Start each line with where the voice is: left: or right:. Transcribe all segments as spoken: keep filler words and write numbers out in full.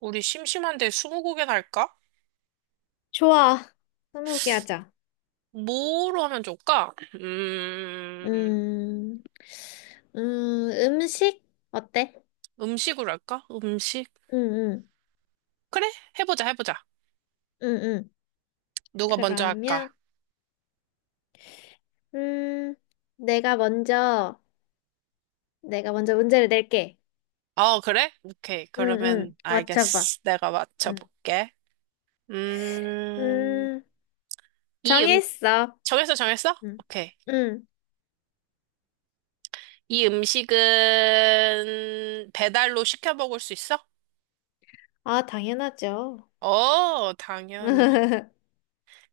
right: 우리 심심한데 스무고개나 할까?
left: 좋아. 스무고개 하자.
right: 뭐로 하면 좋을까? 음,
left: 음, 음, 음식? 어때?
right: 음식으로 할까? 음식?
left: 응, 응,
right: 그래? 해보자, 해보자.
left: 응, 응.
right: 누가 먼저 할까?
left: 그러면, 음, 내가 먼저, 내가 먼저 문제를 낼게.
right: 어, 그래? 오케이.
left: 응, 응,
right: 그러면
left: 맞춰봐.
right: 알겠어. 내가
left: 음,
right: 맞춰볼게. 음,
left: 음,
right: 이 음,
left: 정했어.
right: 정했어, 정했어?
left: 응,
right: 오케이.
left: 응,
right: 이 음식은 배달로 시켜 먹을 수 있어?
left: 아, 당연하죠.
right: 어, 당연히.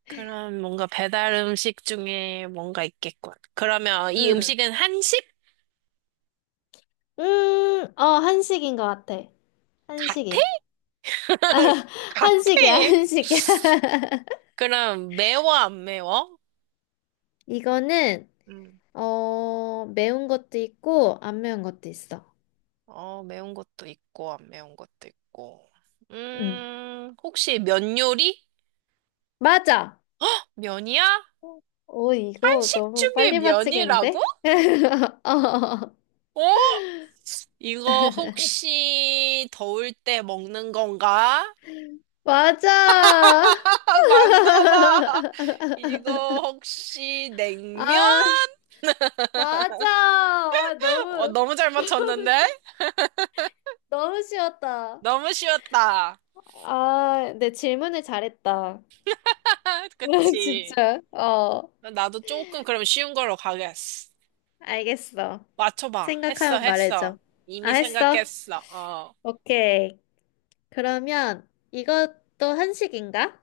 right: 그럼 뭔가 배달 음식 중에 뭔가 있겠군. 그러면 이
left: 응.
right: 음식은 한식
left: 음, 어, 한식인 것 같아.
right: 같아?
left: 한식이야.
right: 같아.
left: 한식이야, 한식이야.
right: 그럼 매워 안 매워?
left: 이거는,
right: 음.
left: 어, 매운 것도 있고, 안 매운 것도 있어.
right: 어, 매운 것도 있고 안 매운 것도 있고.
left: 응.
right: 음, 혹시 면 요리?
left: 맞아!
right: 면이야?
left: 오, 이거
right: 한식
left: 너무
right: 중에
left: 빨리
right: 면이라고?
left: 맞히겠는데? 어.
right: 어? 이거 혹시 더울 때 먹는 건가?
left: 맞아!
right: 맞나 봐. 이거 혹시 냉면?
left: 아, 맞아! 아,
right: 어,
left: 너무,
right: 너무 잘
left: 너무,
right: 맞췄는데?
left: 쉬- 너무 쉬웠다.
right: 너무 쉬웠다.
left: 아, 내 질문을 잘했다.
right: 그치?
left: 진짜. 어,
right: 나도 조금 그럼 쉬운 걸로 가겠어.
left: 알겠어.
right: 맞춰봐. 했어,
left: 생각하면
right: 했어.
left: 말해줘. 아,
right: 이미
left: 했어?
right: 생각했어. 어.
left: 오케이. 그러면 이것도 한식인가?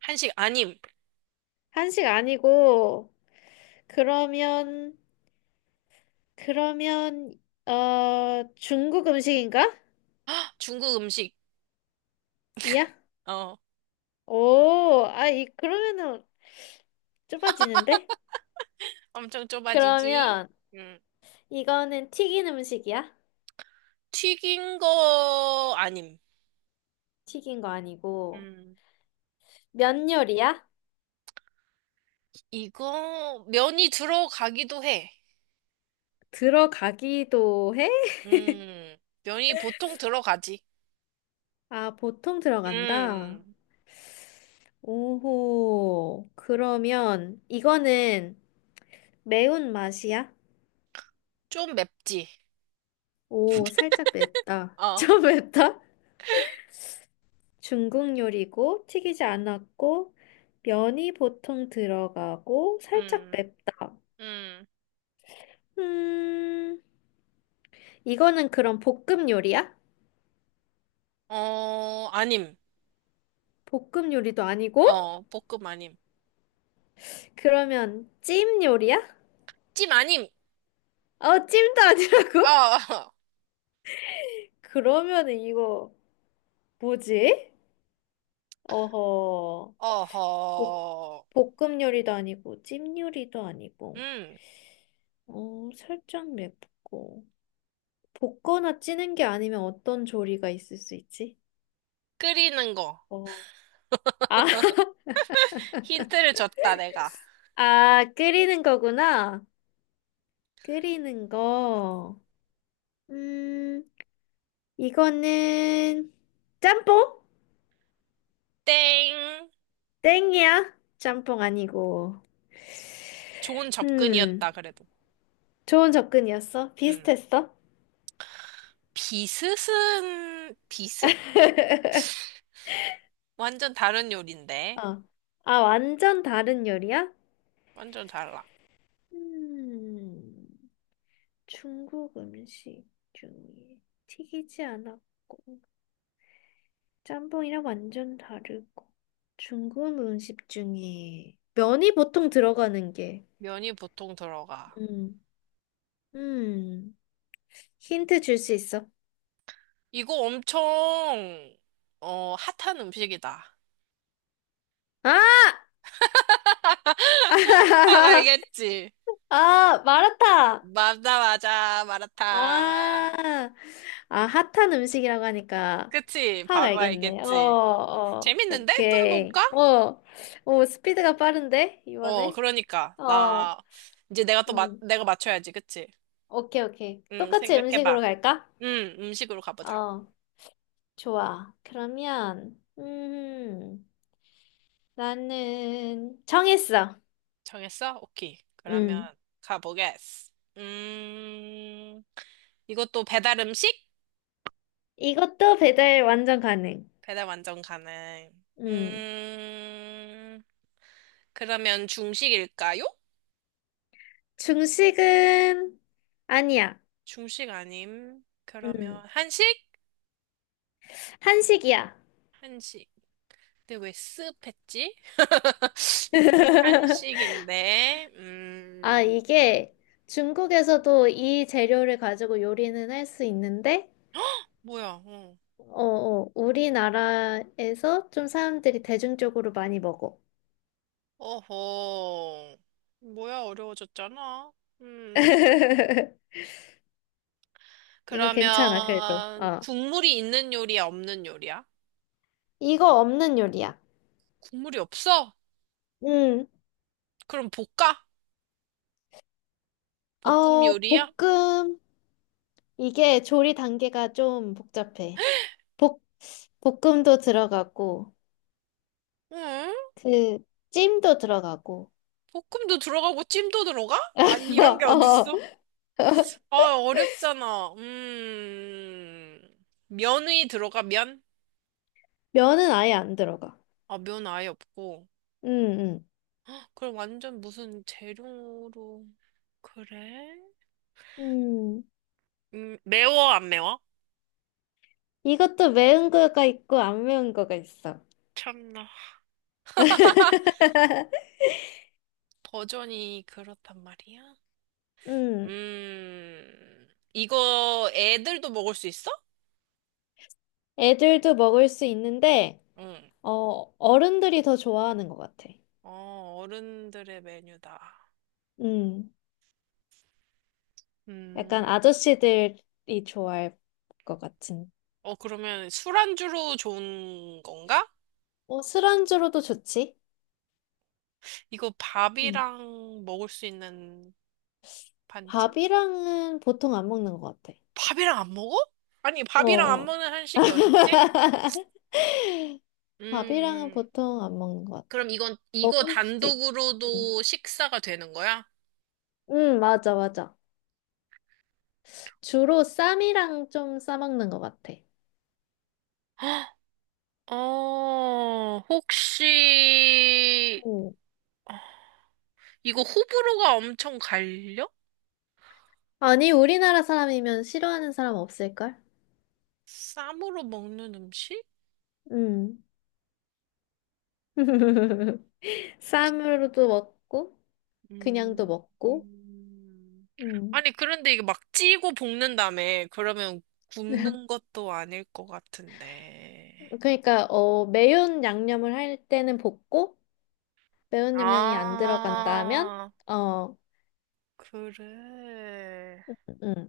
right: 한식 아님.
left: 한식 아니고, 그러면, 그러면, 어, 중국 음식인가?
right: 중국 음식.
left: 이야?
right: 어.
left: 오, 아, 이, 그러면은 좁아지는데?
right: 엄청 좁아지지.
left: 그러면
right: 음.
left: 이거는 튀긴 음식이야?
right: 튀긴 거 아님.
left: 튀긴 거 아니고,
right: 음.
left: 면 요리야?
right: 이거 면이 들어가기도 해.
left: 들어가기도 해?
right: 음. 면이 보통 들어가지.
left: 아, 보통 들어간다.
right: 음.
left: 오호, 그러면 이거는 매운 맛이야?
right: 좀 맵지.
left: 오, 살짝 맵다.
right: 어.
left: 좀 맵다? 중국 요리고 튀기지 않았고 면이 보통 들어가고 살짝
right: 음.
left: 맵다.
right: 음.
left: 음, 이거는 그럼 볶음 요리야?
right: 어, 아님.
left: 볶음 요리도 아니고?
right: 어, 볶음 아님.
left: 그러면 찜 요리야?
right: 찜 아님. 어.
left: 어, 찜도 아니라고? 그러면은 이거 뭐지? 어허, 볶,
right: 어허.
left: 볶음 요리도 아니고 찜 요리도 아니고,
right: 음.
left: 어, 살짝 맵고. 볶거나 찌는 게 아니면 어떤 조리가 있을 수 있지?
right: 끓이는 거.
left: 어. 아,
right: 힌트를 줬다, 내가.
left: 아, 끓이는 거구나. 끓이는 거. 음, 이거는 짬뽕?
right: 땡.
left: 땡이야. 짬뽕 아니고.
right: 좋은
left: 음,
right: 접근이었다, 그래도.
left: 좋은 접근이었어.
right: 음.
left: 비슷했어.
right: 비스은, 비스? 완전 다른 요리인데.
left: 어. 아, 완전 다른 요리야?
right: 완전 달라.
left: 음, 중국 음식 중에 튀기지 않았고. 짬뽕이랑 완전 다르고. 중국 음식 중에 면이 보통 들어가는 게,
right: 면이 보통 들어가.
left: 음, 음, 힌트 줄 수 있어.
right: 이거 엄청, 어, 핫한 음식이다.
left: 아!
right: 딱 알겠지?
left: 아, 마라탕!
right: 맞아, 맞아, 마라탕.
left: 아, 아, 핫한 음식이라고 하니까
right: 그치?
left: 확
right: 바로
left: 알겠네. 어,
right: 알겠지?
left: 어,
right: 재밌는데? 또
left: 오케이.
right: 해볼까?
left: 어, 오, 스피드가 빠른데,
right: 어,
left: 이번에?
right: 그러니까.
left: 어,
right: 나, 이제 내가 또, 마,
left: 음,
right: 내가 맞춰야지, 그치?
left: 오케이, 오케이.
right: 응,
left: 똑같이
right: 생각해봐.
left: 음식으로 갈까?
right: 음, 음식으로 가보자.
left: 어. 좋아. 그러면, 음, 나는 정했어.
right: 정했어? 오케이. 그러면
left: 음,
right: 가보겠어. 음, 이것도 배달 음식?
left: 이것도 배달 완전 가능.
right: 배달 완전 가능.
left: 음,
right: 음, 그러면 중식일까요?
left: 중식은 아니야.
right: 중식 아님. 그러면
left: 음,
right: 한식?
left: 한식이야.
right: 한식. 근데 왜 습했지? 한식인데,
left: 아,
right: 음,
left: 이게 중국에서도 이 재료를 가지고 요리는 할 수 있는데,
right: 뭐야, 어.
left: 어, 어, 우리나라에서 좀 사람들이 대중적으로 많이 먹어.
right: 어허. 뭐야, 어려워졌잖아. 음.
left: 이거 괜찮아, 그래도.
right: 그러면
left: 어.
right: 국물이 있는 요리야, 없는 요리야?
left: 이거 없는 요리야.
right: 국물이 없어?
left: 음,
right: 그럼 볶아? 볶음
left: 어,
right: 요리야?
left: 볶음. 이게 조리 단계가 좀 복잡해. 볶, 볶음도 들어가고,
right: 응?
left: 그, 찜도 들어가고.
right: 볶음도 들어가고 찜도 들어가? 아니, 이런 게
left: 어,
right: 어딨어? 아, 어렵잖아. 음. 면이 들어가, 면?
left: 면은 아예 안 들어가.
right: 아, 면 아예 없고.
left: 음,
right: 그럼 완전 무슨 재료로. 그래?
left: 음. 음.
right: 음, 매워, 안 매워?
left: 이것도 매운 거가 있고, 안 매운 거가 있어.
right: 참나. 버전이 그렇단 말이야?
left: 음.
right: 음. 이거 애들도 먹을 수 있어?
left: 애들도 먹을 수 있는데,
right: 응.
left: 어, 어른들이 더 좋아하는 것 같아.
right: 어, 어른들의 메뉴다.
left: 음. 약간
right: 음.
left: 아저씨들이 좋아할 것 같은.
right: 어, 그러면 술안주로 좋은 건가?
left: 어, 술안주로도 좋지.
right: 이거
left: 음.
right: 밥이랑 먹을 수 있는 반찬?
left: 밥이랑은 보통 안 먹는 것 같아.
right: 밥이랑 안 먹어? 아니,
left: 어.
right: 밥이랑 안
left: 어.
right: 먹는 한식이 어딨지?
left: 밥이랑은
right: 음, 음.
left: 보통 안 먹는 것 같아.
right: 그럼 이건, 이거
left: 먹을 수도 있고. 응,
right: 단독으로도 식사가 되는 거야?
left: 응, 맞아, 맞아. 주로 쌈이랑 좀 싸먹는 것 같아.
right: 어, 혹시,
left: 응.
right: 이거 호불호가 엄청 갈려?
left: 아니, 우리나라 사람이면 싫어하는 사람 없을걸?
right: 쌈으로 먹는 음식?
left: 응. 쌈으로도 먹고, 그냥도
right: 음,
left: 먹고.
right: 음.
left: 응.
right: 아니, 그런데 이게 막 찌고 볶는다며. 그러면 굽는 것도 아닐 것 같은데.
left: 그러니까, 어, 매운 양념을 할 때는 볶고, 매운 양념이 안 들어간다면?
right: 아,
left: 어,
right: 그래.
left: 음.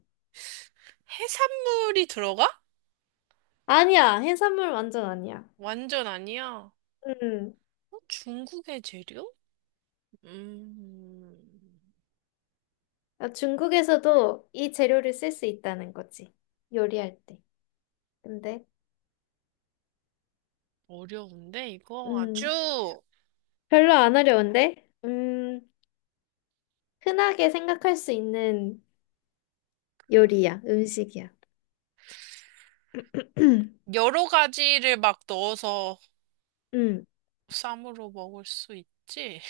right: 해산물이 들어가?
left: 아니야. 해산물 완전 아니야.
right: 완전 아니야.
left: 음.
right: 어? 중국의 재료? 음,
left: 아, 중국에서도 이 재료를 쓸 수 있다는 거지. 요리할 때. 근데,
right: 어려운데, 이거
left: 음.
right: 아주.
left: 별로 안 어려운데? 음. 흔하게 생각할 수 있는
right: 그래.
left: 요리야. 음식이야.
right: 여러 가지를 막 넣어서
left: 음.
right: 쌈으로 먹을 수 있지?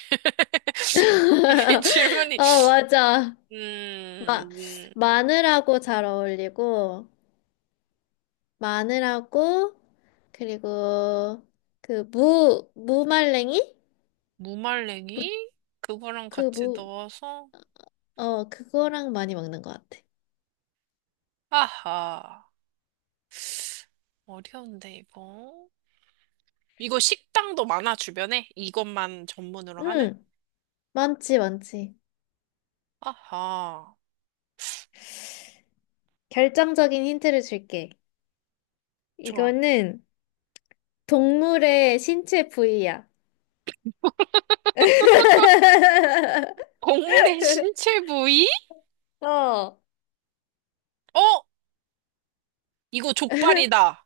right: 이게 질문이
left: 어, 맞아. 마,
right: 음,
left: 마늘하고 잘 어울리고, 마늘하고, 그리고 그 무, 무말랭이? 무,
right: 무말랭이? 그거랑
left: 그
right: 같이
left: 무,
right: 넣어서,
left: 어, 그거랑 많이 먹는 것 같아.
right: 아하, 어려운데, 이거. 이거 식당도 많아, 주변에? 이것만 전문으로 하는?
left: 응, 많지, 많지.
right: 아하,
left: 결정적인 힌트를 줄게.
right: 좋아.
left: 이거는 동물의 신체 부위야.
right: 동물의 신체 부위?
left: 어,
right: 어? 이거 족발이다.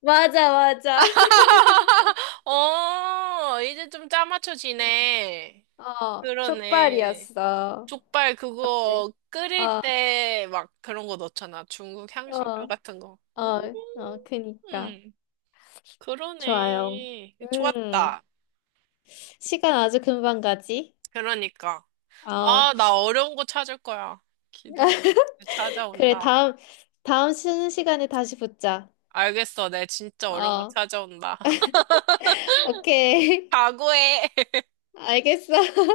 left: 맞아, 맞아.
right: 어, 이제 좀 짜맞춰지네.
left: 어,
right: 그러네.
left: 족발이었어.
right: 족발
left: 어때?
right: 그거 끓일
left: 어,
right: 때 막 그런 거 넣잖아. 중국
left: 어,
right: 향신료 같은 거. 음,
left: 어, 어, 그니까.
right: 음,
left: 좋아요.
right: 그러네.
left: 음,
right: 좋았다.
left: 시간 아주 금방 가지?
right: 그러니까.
left: 어.
right: 아, 나 어려운 거 찾을 거야. 기다려.
left: 그래,
right: 찾아온다.
left: 다음, 다음 쉬는 시간에 다시 붙자.
right: 알겠어. 내 진짜 어려운 거
left: 어,
right: 찾아온다.
left: 오케이.
right: 각오해.
left: 알겠어.